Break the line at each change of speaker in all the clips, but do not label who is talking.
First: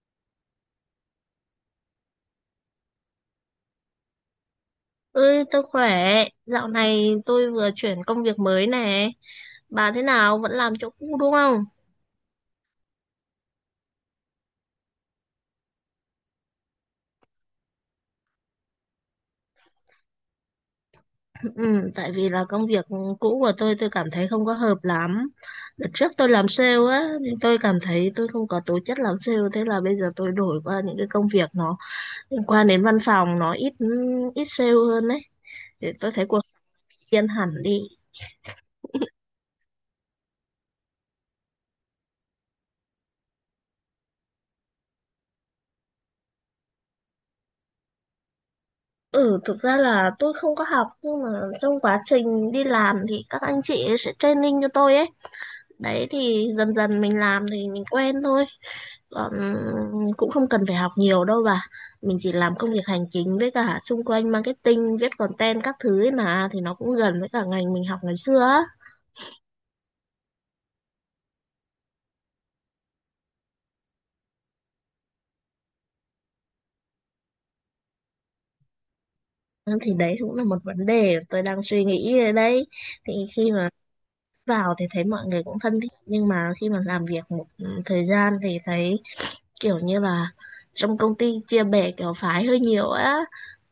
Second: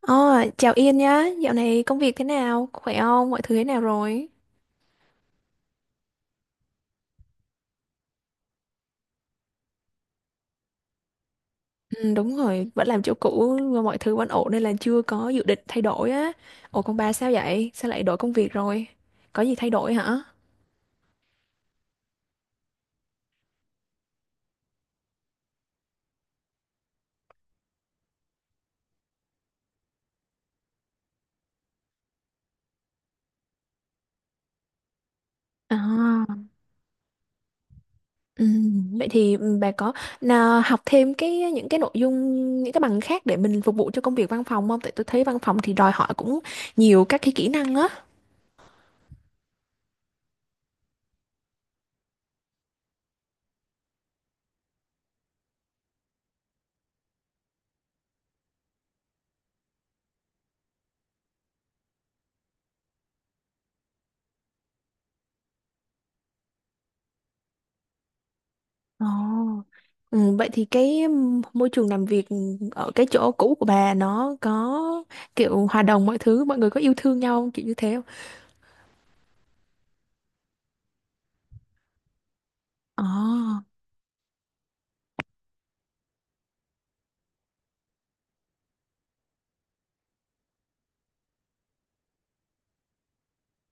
Ờ, Chào Yên nhá, dạo này công việc thế nào, khỏe không, mọi thứ thế nào rồi?
Ơi, tôi khỏe. Dạo này tôi vừa chuyển công việc mới nè. Bà thế nào? Vẫn làm chỗ cũ đúng không?
Ừ, đúng rồi, vẫn làm chỗ cũ mà mọi thứ vẫn ổn nên là chưa có dự định thay đổi á. Ủa còn bà sao vậy, sao lại đổi công việc rồi? Có gì thay đổi hả?
Ừ, tại vì là công việc cũ của tôi cảm thấy không có hợp lắm. Đợt trước tôi làm sale á, thì tôi cảm thấy tôi không có tố chất làm sale. Thế là bây giờ tôi đổi qua những cái công việc nó liên quan đến văn phòng, nó ít ít sale hơn đấy. Để tôi
À,
thấy cuộc sống yên hẳn đi.
ừ, vậy thì bà có nào học thêm cái những cái nội dung, những cái bằng khác để mình phục vụ cho công việc văn phòng không? Tại tôi thấy văn phòng thì đòi hỏi cũng nhiều các cái kỹ năng á.
Ừ, thực ra là tôi không có học nhưng mà trong quá trình đi làm thì các anh chị ấy sẽ training cho tôi ấy. Đấy thì dần dần mình làm thì mình quen thôi. Còn cũng không cần phải học nhiều đâu bà. Mình chỉ làm công việc hành chính với cả xung quanh marketing, viết content các thứ ấy mà thì nó cũng gần với cả ngành mình học ngày xưa á.
Ồ, ừ, vậy thì cái môi trường làm việc ở cái chỗ cũ của bà nó có kiểu hòa đồng mọi thứ, mọi người có yêu thương nhau không? Kiểu như thế không?
Ừ, thì đấy cũng là một vấn đề tôi đang suy nghĩ ở đây.
Ồ.
Thì khi mà vào thì thấy mọi người cũng thân thiện nhưng mà khi mà làm việc một thời gian thì thấy kiểu như là trong công ty chia bè kiểu phái hơi nhiều á,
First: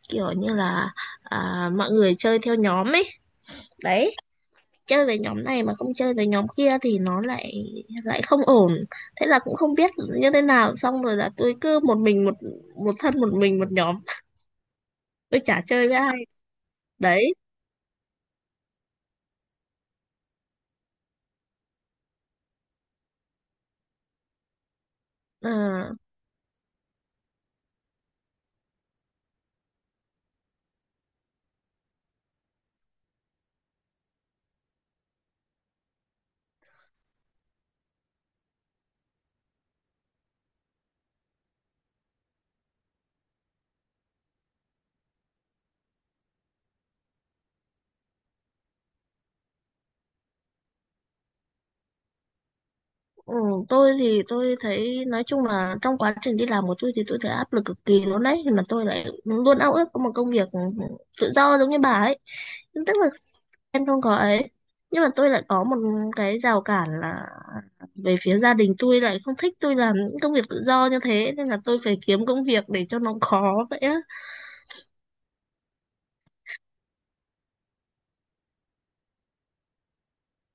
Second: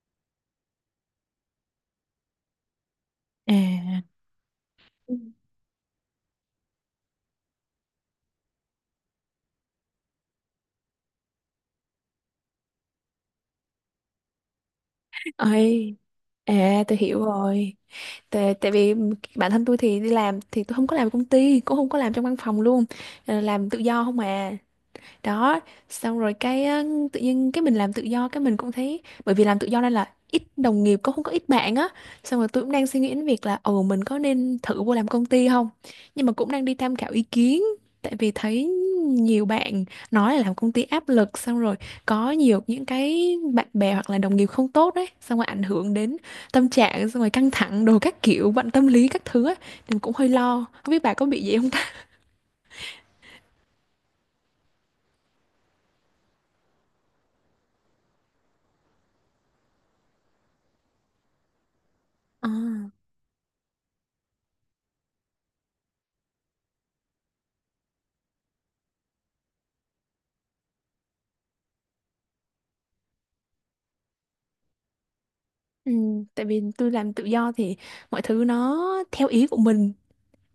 kiểu như là mọi người chơi theo nhóm ấy.
À.
Đấy, chơi
Ừ.
về nhóm này mà không chơi về nhóm kia thì nó lại lại không ổn, thế là cũng không biết như thế nào, xong rồi là tôi cứ một mình một một thân một mình một nhóm, tôi chả chơi
Ơi,
với ai
à, tôi hiểu
đấy.
rồi. Tại vì bản thân tôi thì đi làm thì tôi không có làm công ty, cũng không có làm trong văn phòng luôn. Làm tự do không à,
Ờ,
đó. Xong rồi cái á, tự nhiên cái mình làm tự do cái mình cũng thấy bởi vì làm tự do nên là ít đồng nghiệp cũng không có ít bạn á, xong rồi tôi cũng đang suy nghĩ đến việc là mình có nên thử vô làm công ty không, nhưng mà cũng đang đi tham khảo ý kiến tại vì thấy nhiều bạn nói là làm công ty áp lực, xong rồi có nhiều những cái bạn bè hoặc là đồng nghiệp không tốt đấy, xong rồi ảnh hưởng đến tâm trạng, xong rồi căng thẳng đồ các kiểu bệnh tâm lý các thứ á, thì cũng hơi lo không biết bà có bị gì không ta.
ừ, tôi thì tôi thấy nói chung là trong quá trình đi làm của tôi thì tôi thấy áp lực cực kỳ luôn đấy, mà tôi lại luôn ao ước có một công việc tự do giống như bà ấy,
À.
tức là em không có ấy, nhưng mà tôi lại có một cái rào cản là về phía gia đình tôi lại không thích tôi làm những công việc tự do như thế, nên là tôi phải kiếm công việc để cho nó khó vậy á.
Ừ, tại vì tôi làm tự do thì mọi thứ nó theo ý của mình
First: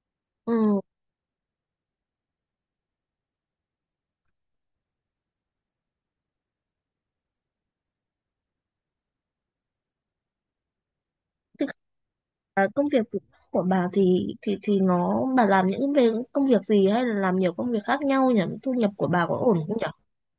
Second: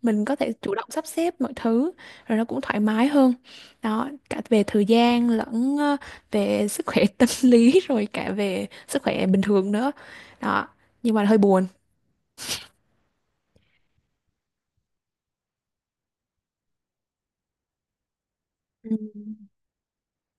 mình có thể chủ
Ừ.
động sắp xếp mọi thứ, rồi nó cũng thoải mái hơn, đó, cả về thời gian lẫn về sức khỏe tâm lý, rồi cả về sức khỏe bình thường nữa, đó, nhưng mà hơi buồn.
Thế còn, công việc tự do của bà thì nó bà làm những về công việc gì hay là làm nhiều công việc khác nhau nhỉ, thu
Ừ.
nhập của bà có ổn không nhỉ?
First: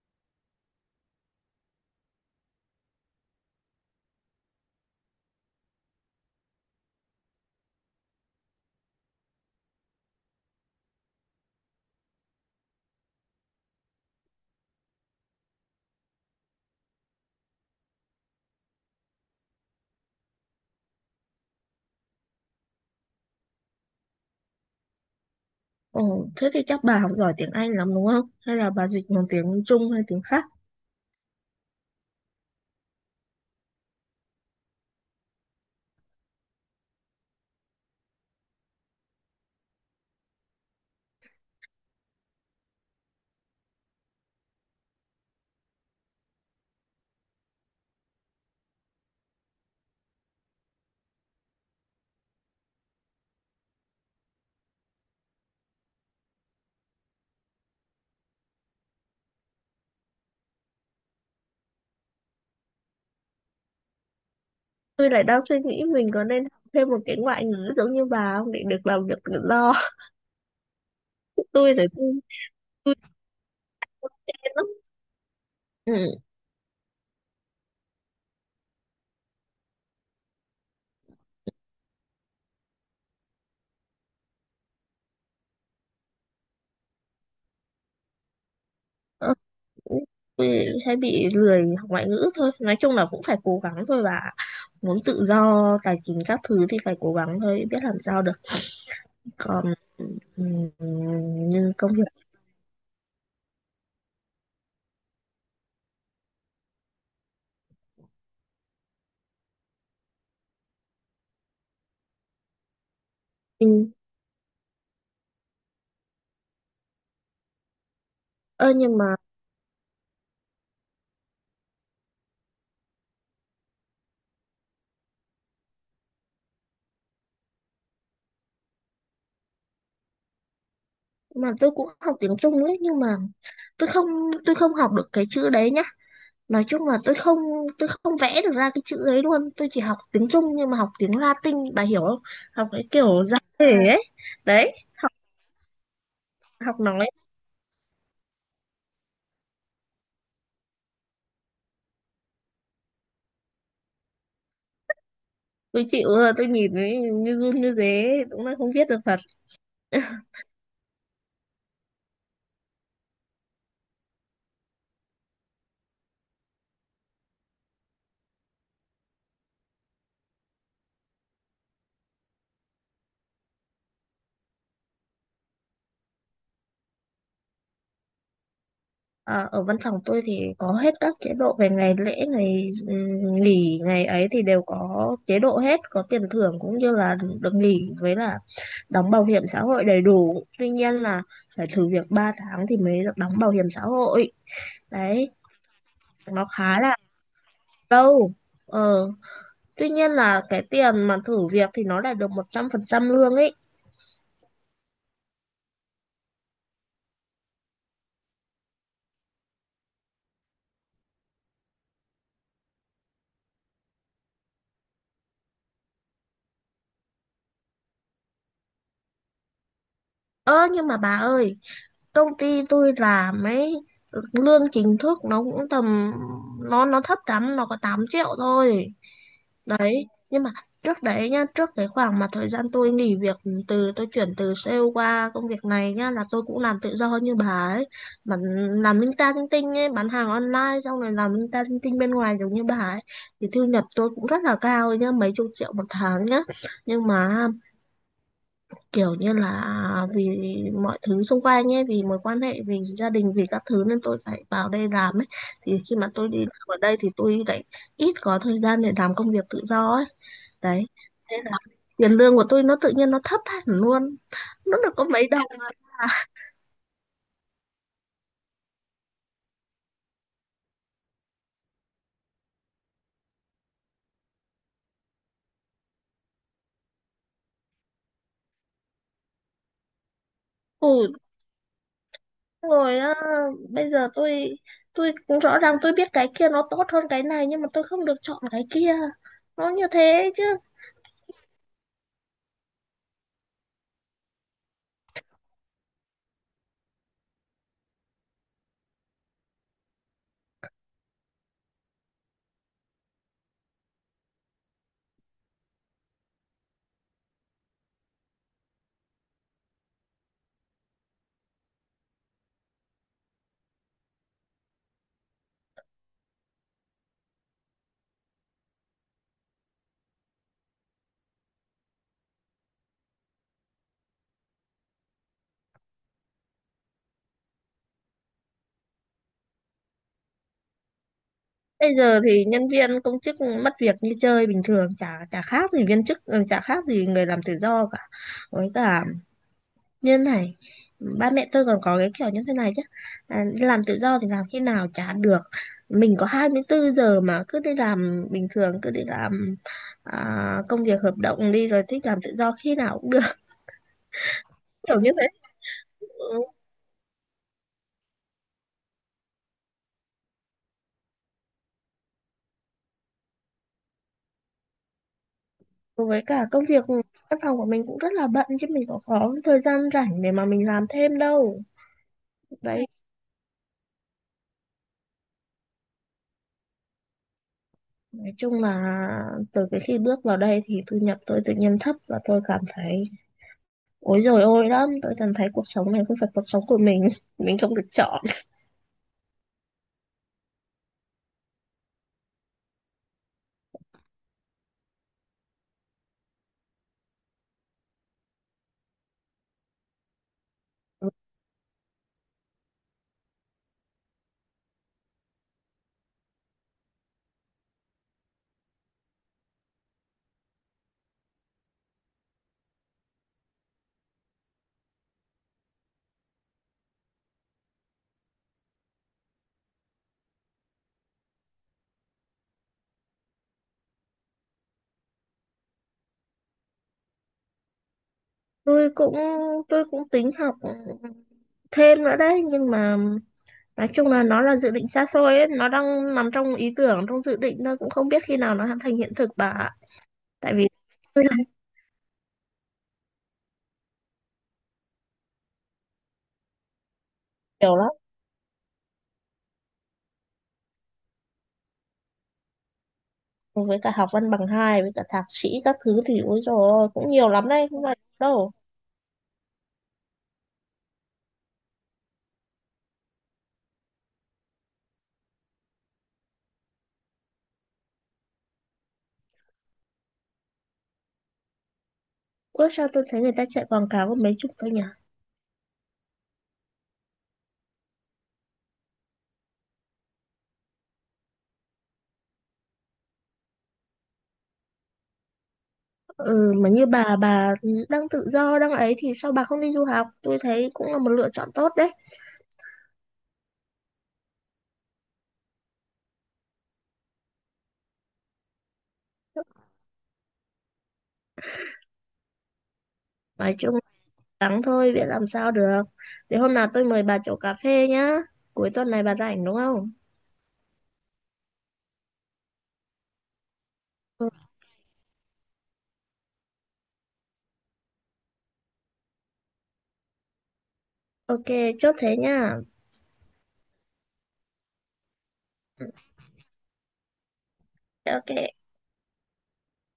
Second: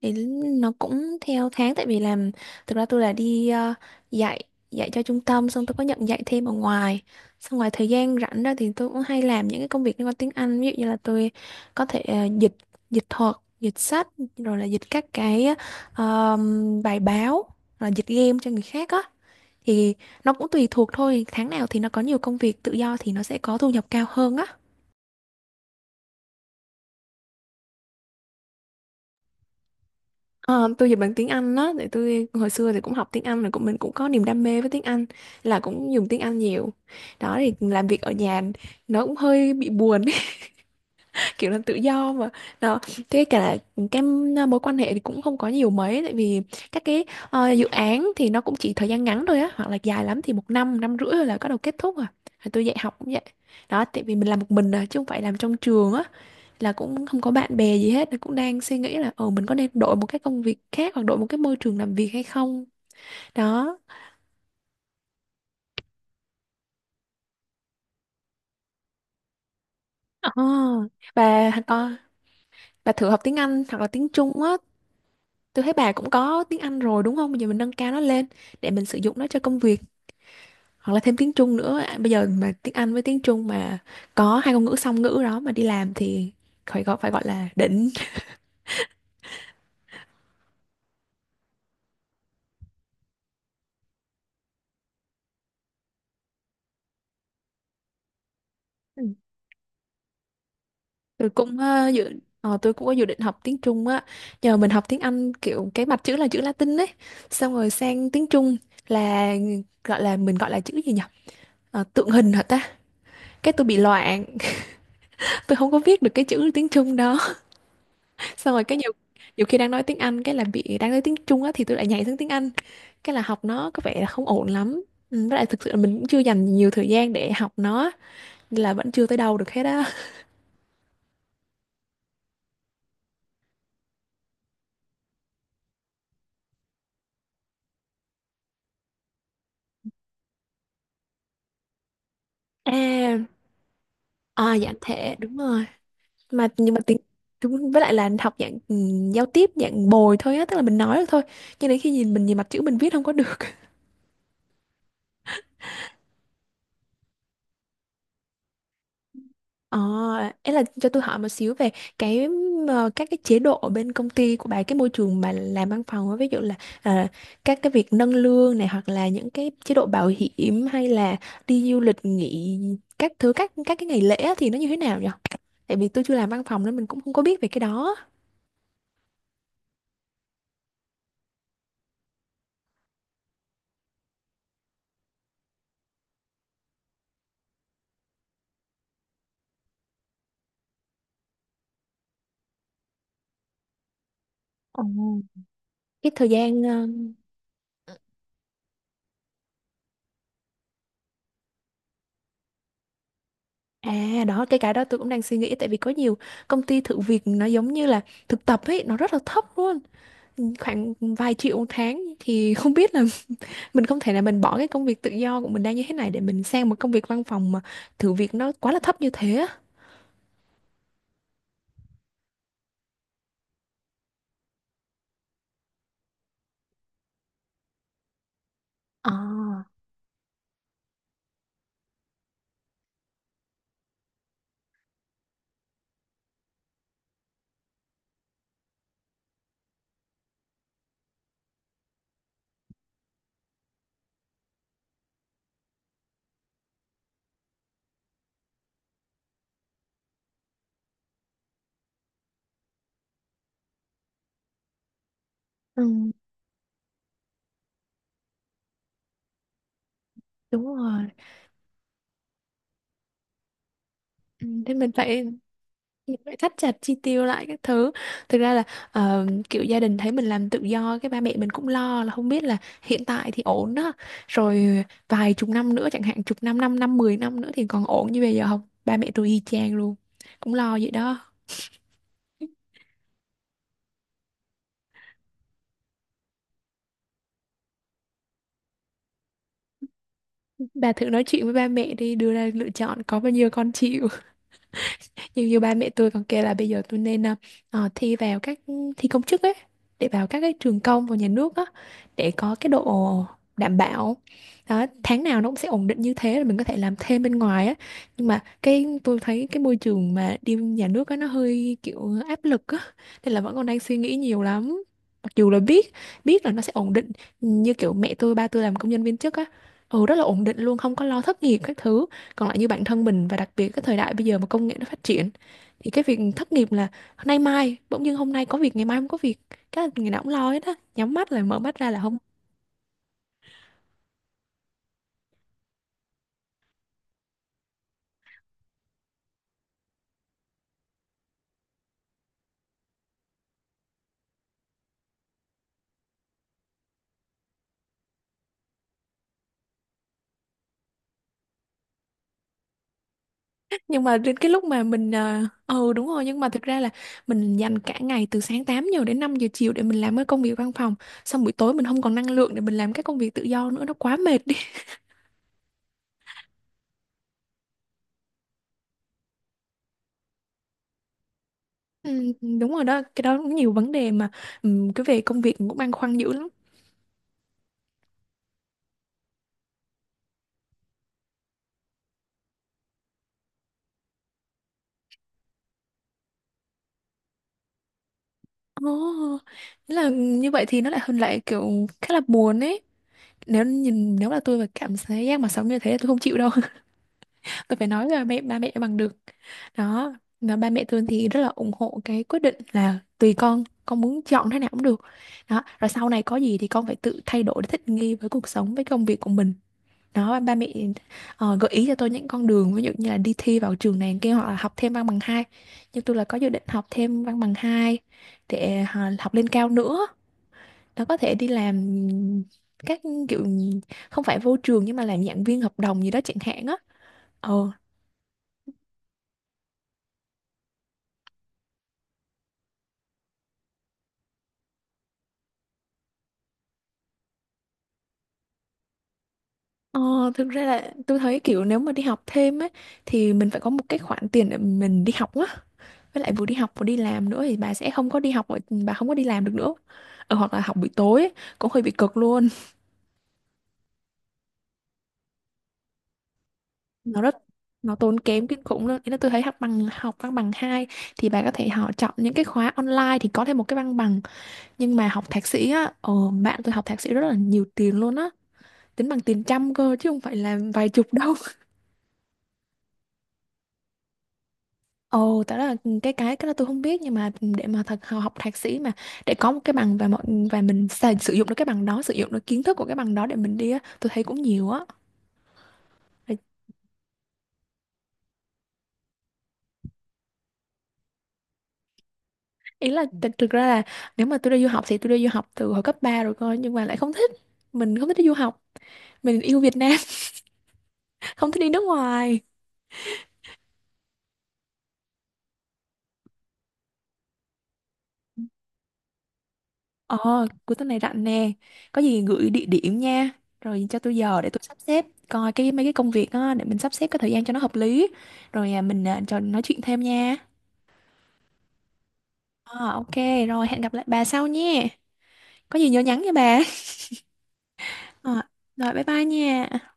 Thì nó cũng theo tháng tại vì làm, thực ra tôi là đi dạy, dạy cho trung tâm, xong tôi có nhận dạy thêm ở ngoài, xong ngoài thời gian rảnh ra thì tôi cũng hay làm những cái công việc liên quan tiếng Anh, ví dụ như là tôi có thể dịch dịch thuật, dịch sách, rồi là dịch các cái ờ, bài báo, rồi là dịch game cho người khác á, thì nó cũng tùy thuộc thôi, tháng nào thì nó có nhiều công việc tự do thì nó sẽ có thu nhập cao hơn á.
Ừ. Thế thì chắc bà học giỏi tiếng Anh lắm đúng không, hay là bà dịch bằng tiếng Trung hay tiếng khác?
Ờ, tôi dịch bằng tiếng Anh đó, tại tôi hồi xưa thì cũng học tiếng Anh, rồi cũng mình cũng có niềm đam mê với tiếng Anh, là cũng dùng tiếng Anh nhiều. Đó thì làm việc ở nhà nó cũng hơi bị buồn ấy, kiểu là tự do mà. Đó, thế cả là cái mối quan hệ thì cũng không có nhiều mấy tại vì các cái dự án thì nó cũng chỉ thời gian ngắn thôi á, hoặc là dài lắm thì 1 năm, năm rưỡi là bắt đầu kết thúc à. Rồi tôi dạy học cũng vậy. Đó, tại vì mình làm một mình à, chứ không phải làm trong trường á, là cũng không có bạn bè gì hết, cũng đang suy nghĩ là ờ mình có nên đổi một cái công việc khác hoặc đổi một cái môi trường làm việc hay không. Đó,
Tôi lại đang suy nghĩ mình có nên học thêm một cái ngoại ngữ giống như bà không để được làm việc tự do.
ờ bà
tôi là
có
tôi
bà
tôi
thử học tiếng Anh hoặc là tiếng Trung á.
chán lắm.
Tôi thấy bà cũng
Ừ.
có tiếng Anh rồi đúng không, bây giờ mình nâng cao nó lên để mình sử dụng nó cho công việc, hoặc là thêm tiếng Trung nữa. À, bây giờ mà tiếng Anh với tiếng Trung mà có hai ngôn ngữ song ngữ đó mà đi làm thì phải gọi, phải gọi là đỉnh.
Ờ, tôi hay bị lười học ngoại ngữ thôi, nói chung là cũng phải cố gắng thôi, và muốn tự do tài chính các thứ thì phải cố gắng thôi, biết làm sao được. Còn ừ,
tôi cũng
nhưng
ờ,
công việc
dự tôi cũng có dự định học tiếng Trung á, nhờ mình học tiếng Anh kiểu cái mặt chữ là chữ Latin ấy, xong rồi sang tiếng Trung là gọi là, mình gọi là chữ gì nhỉ? Tượng hình hả ta, cái tôi bị
ừ.
loạn. Tôi không có viết được cái chữ tiếng Trung đó, xong rồi
Ơ
cái nhiều,
nhưng mà
nhiều khi đang nói tiếng Anh cái là bị, đang nói tiếng Trung á thì tôi lại nhảy sang tiếng Anh, cái là học nó có vẻ là không ổn lắm. Ừ, với lại thực sự là mình cũng chưa dành nhiều thời gian để học nó nên là vẫn chưa tới đâu được hết á.
tôi cũng học tiếng Trung đấy, nhưng mà tôi không tôi không học được cái chữ đấy nhá, nói chung là tôi không vẽ được ra cái chữ đấy luôn, tôi chỉ học tiếng Trung nhưng mà học tiếng Latin bà hiểu không, học cái
à,
kiểu giải thể ấy,
à dạ
đấy
thế đúng rồi, mà nhưng mà
học
tiếng
nói.
chúng với lại là học dạng giao tiếp dạng bồi thôi á, tức là mình nói được thôi, cho đến khi nhìn, mình nhìn mặt chữ mình viết không có được.
Tôi chịu rồi, tôi nhìn ấy, như run như thế đúng là không viết được thật.
ờ Ấy, là cho tôi hỏi một xíu về cái các cái chế độ ở bên công ty của bà, cái môi trường bà làm văn phòng á, ví dụ là ờ, các cái việc nâng lương này hoặc là những cái chế độ bảo hiểm hay là đi du lịch nghỉ các thứ, các cái ngày lễ á, thì nó như thế nào nhỉ? Tại vì tôi chưa làm văn phòng nên mình cũng không có biết về cái đó.
À, ở văn phòng tôi thì có hết các chế độ về ngày lễ ngày nghỉ ngày ấy thì đều có chế độ hết, có tiền thưởng cũng như là được nghỉ, với là đóng bảo hiểm xã hội đầy đủ, tuy nhiên là phải thử việc 3 tháng thì mới được đóng bảo hiểm xã hội.
Ồ.
Đấy,
Cái thời
nó
gian.
khá là lâu. Ờ, tuy nhiên là cái tiền mà thử việc thì nó lại được 100% lương ấy.
À đó, cái đó tôi cũng đang suy nghĩ, tại vì có nhiều công ty thử việc nó giống như là thực tập ấy, nó rất là thấp luôn, khoảng vài triệu một tháng thì không biết là mình không thể là mình bỏ cái công việc tự do của mình đang như thế này để mình sang một công việc văn phòng mà thử việc nó quá là thấp như thế á.
Ơ nhưng mà bà ơi, công ty tôi làm ấy, lương chính thức nó cũng tầm, nó thấp lắm, nó có 8 triệu thôi
Ờ,
đấy. Nhưng mà trước đấy nhá, trước cái khoảng mà thời gian tôi nghỉ việc, tôi chuyển từ sale qua công việc này nhá, là tôi cũng làm tự do như bà ấy, mà làm linh ta linh tinh ấy, bán hàng online xong rồi làm linh ta linh tinh bên ngoài giống như bà ấy, thì thu nhập tôi cũng rất là cao ấy nhá, mấy chục triệu một tháng nhá. Nhưng mà kiểu như là vì mọi thứ xung quanh ấy, vì mối quan hệ vì gia đình vì các thứ nên tôi phải vào đây làm ấy, thì
ừ,
khi mà tôi đi làm ở đây thì tôi lại ít có thời gian để làm công việc tự do ấy.
đúng
Đấy,
rồi.
thế là tiền lương của tôi nó tự nhiên nó thấp hẳn luôn,
Ừ, thế
nó
mình
được có
phải
mấy đồng à.
phải thắt chặt chi tiêu lại các thứ, thực ra là kiểu gia đình thấy mình làm tự do cái ba mẹ mình cũng lo là không biết là hiện tại thì ổn đó, rồi vài chục năm nữa chẳng hạn, chục năm, năm năm, 10 năm nữa thì còn ổn như bây giờ không. Ba mẹ tôi y chang luôn, cũng lo vậy
Ủi
đó.
rồi á, bây giờ tôi cũng rõ ràng tôi biết cái kia nó tốt hơn cái này nhưng mà tôi không được chọn cái kia, nó như thế chứ.
Bà thử nói chuyện với ba mẹ đi, đưa ra lựa chọn có bao nhiêu con chịu. Như, như ba mẹ tôi còn kêu là bây giờ tôi nên thi vào các, thi công chức ấy, để vào các cái trường công và nhà nước á, để có cái độ đảm bảo, đó, tháng nào nó cũng sẽ ổn định như thế, là mình có thể làm thêm bên ngoài á. Nhưng mà cái tôi thấy cái môi trường mà đi nhà nước á, nó hơi kiểu áp lực á, nên là vẫn còn đang suy nghĩ nhiều lắm. Mặc dù là biết biết là nó sẽ ổn định, như kiểu mẹ tôi ba tôi làm công nhân viên chức á, ừ rất là ổn định luôn, không có lo thất nghiệp các thứ. Còn lại như bản thân mình và đặc biệt cái thời đại bây giờ mà công nghệ nó phát triển thì cái việc thất nghiệp là nay mai bỗng dưng hôm nay có việc ngày mai không có việc, cái là ngày nào cũng lo hết á, nhắm mắt lại mở mắt ra
Bây
là không.
giờ thì nhân viên công chức mất việc như chơi bình thường, chả chả khác gì viên chức, ừ, chả khác gì người làm tự do cả. Với cả như này, ba mẹ tôi còn có cái kiểu như thế này chứ, đi làm tự do thì làm khi nào chả được, mình có 24 giờ mà cứ đi làm bình thường, cứ đi làm, công việc hợp đồng đi rồi thích làm tự do khi nào cũng được.
Nhưng mà đến cái lúc mà
Kiểu
mình
như thế.
ừ, đúng rồi, nhưng mà thực ra là mình dành cả ngày từ sáng 8 giờ đến 5 giờ chiều để mình làm cái công việc văn phòng, xong buổi tối mình không còn năng lượng để mình làm cái công việc tự do nữa, nó quá mệt đi.
Ừ, với cả công việc văn phòng của mình cũng rất là bận chứ mình có thời gian rảnh để mà mình làm thêm đâu.
Ừ,
Ừ.
đúng rồi
Đấy.
đó, cái đó cũng nhiều vấn đề mà, cái về công việc cũng băn khoăn dữ lắm.
Nói chung là từ cái khi bước vào đây thì thu nhập tôi tự nhiên thấp, và tôi cảm thấy ối rồi ôi lắm, tôi cảm thấy cuộc sống này không phải cuộc sống của mình không được chọn.
Ồ, oh, là như vậy thì nó lại hơn, lại kiểu khá là buồn ấy. Nếu nhìn, nếu là tôi mà cảm thấy giác mà sống như thế là tôi không chịu đâu. Tôi phải nói là ba mẹ bằng được, đó, và ba mẹ tôi thì rất là ủng hộ cái quyết định, là tùy con muốn chọn thế nào cũng được, đó, rồi sau này có gì thì con phải tự thay đổi để thích nghi với cuộc sống với công việc của mình, đó. Ba mẹ gợi ý cho tôi những con đường, ví dụ như là đi thi vào trường này kia hoặc là học thêm văn bằng hai. Nhưng tôi là có dự định học thêm văn bằng hai, để học lên cao nữa, nó có thể đi làm các kiểu, không phải vô trường nhưng mà làm giảng viên hợp đồng gì đó chẳng hạn á. Ờ.
Tôi cũng tôi cũng tính học thêm nữa đấy, nhưng mà nói chung là nó là dự định xa xôi ấy, nó đang nằm trong ý tưởng, trong dự định thôi, cũng không biết khi nào nó thành hiện thực bà ạ.
Ờ, Thực
Tại
ra
vì
là tôi
tôi làm
thấy kiểu nếu mà đi học thêm ấy thì mình phải có một cái khoản tiền để mình đi học á. Với lại vừa đi học vừa đi làm nữa thì bà
nhiều
sẽ
lắm,
không có đi học ở-, bà không có đi làm được nữa. Ờ, hoặc là học buổi tối ấy, cũng hơi bị cực luôn.
với cả học văn bằng hai với cả thạc sĩ các thứ thì ối rồi cũng
Nó
nhiều
rất,
lắm đấy, không
nó
phải
tốn kém
đâu.
kinh khủng luôn. Ý là tôi thấy học bằng, học văn bằng 2 thì bà có thể họ chọn những cái khóa online thì có thêm một cái văn bằng, nhưng mà học thạc sĩ á, bạn tôi học thạc sĩ rất là nhiều tiền luôn á, tính bằng tiền trăm cơ chứ không phải là vài chục đâu.
Ủa sao tôi thấy người ta chạy quảng cáo có mấy chục thôi nhỉ?
Ồ, tại đó là cái, cái đó tôi không biết, nhưng mà để mà thật học thạc sĩ mà để có một cái bằng và mình xài, sử dụng được cái bằng đó, sử dụng được kiến thức của cái bằng đó để mình đi á, tôi thấy cũng nhiều á.
Ừ, mà như bà đang tự do, đang ấy thì sao bà không đi du học? Tôi thấy cũng là một lựa chọn tốt đấy.
Ý là thực ra là nếu mà tôi đi du học thì tôi đi du học từ hồi cấp 3 rồi coi, nhưng mà lại không thích, mình không thích đi du học, mình yêu Việt Nam. Không thích đi nước ngoài.
Nói chung gắng thôi, biết làm sao được. Để hôm nào tôi mời bà chỗ cà phê nhá. Cuối tuần này bà rảnh đúng không?
Ờ, cuối tuần này rảnh nè. Có gì gửi địa điểm nha. Rồi cho tôi
Ừ,
giờ để tôi sắp xếp coi cái mấy cái công việc á, để mình sắp xếp cái thời gian cho nó hợp lý. Rồi mình trò nói chuyện thêm nha.
ok, chốt thế nhá.
Ờ, ok, rồi hẹn gặp lại bà sau nhé. Có gì nhớ nhắn nha bà.
Ok.
Ờ, rồi bye bye nha.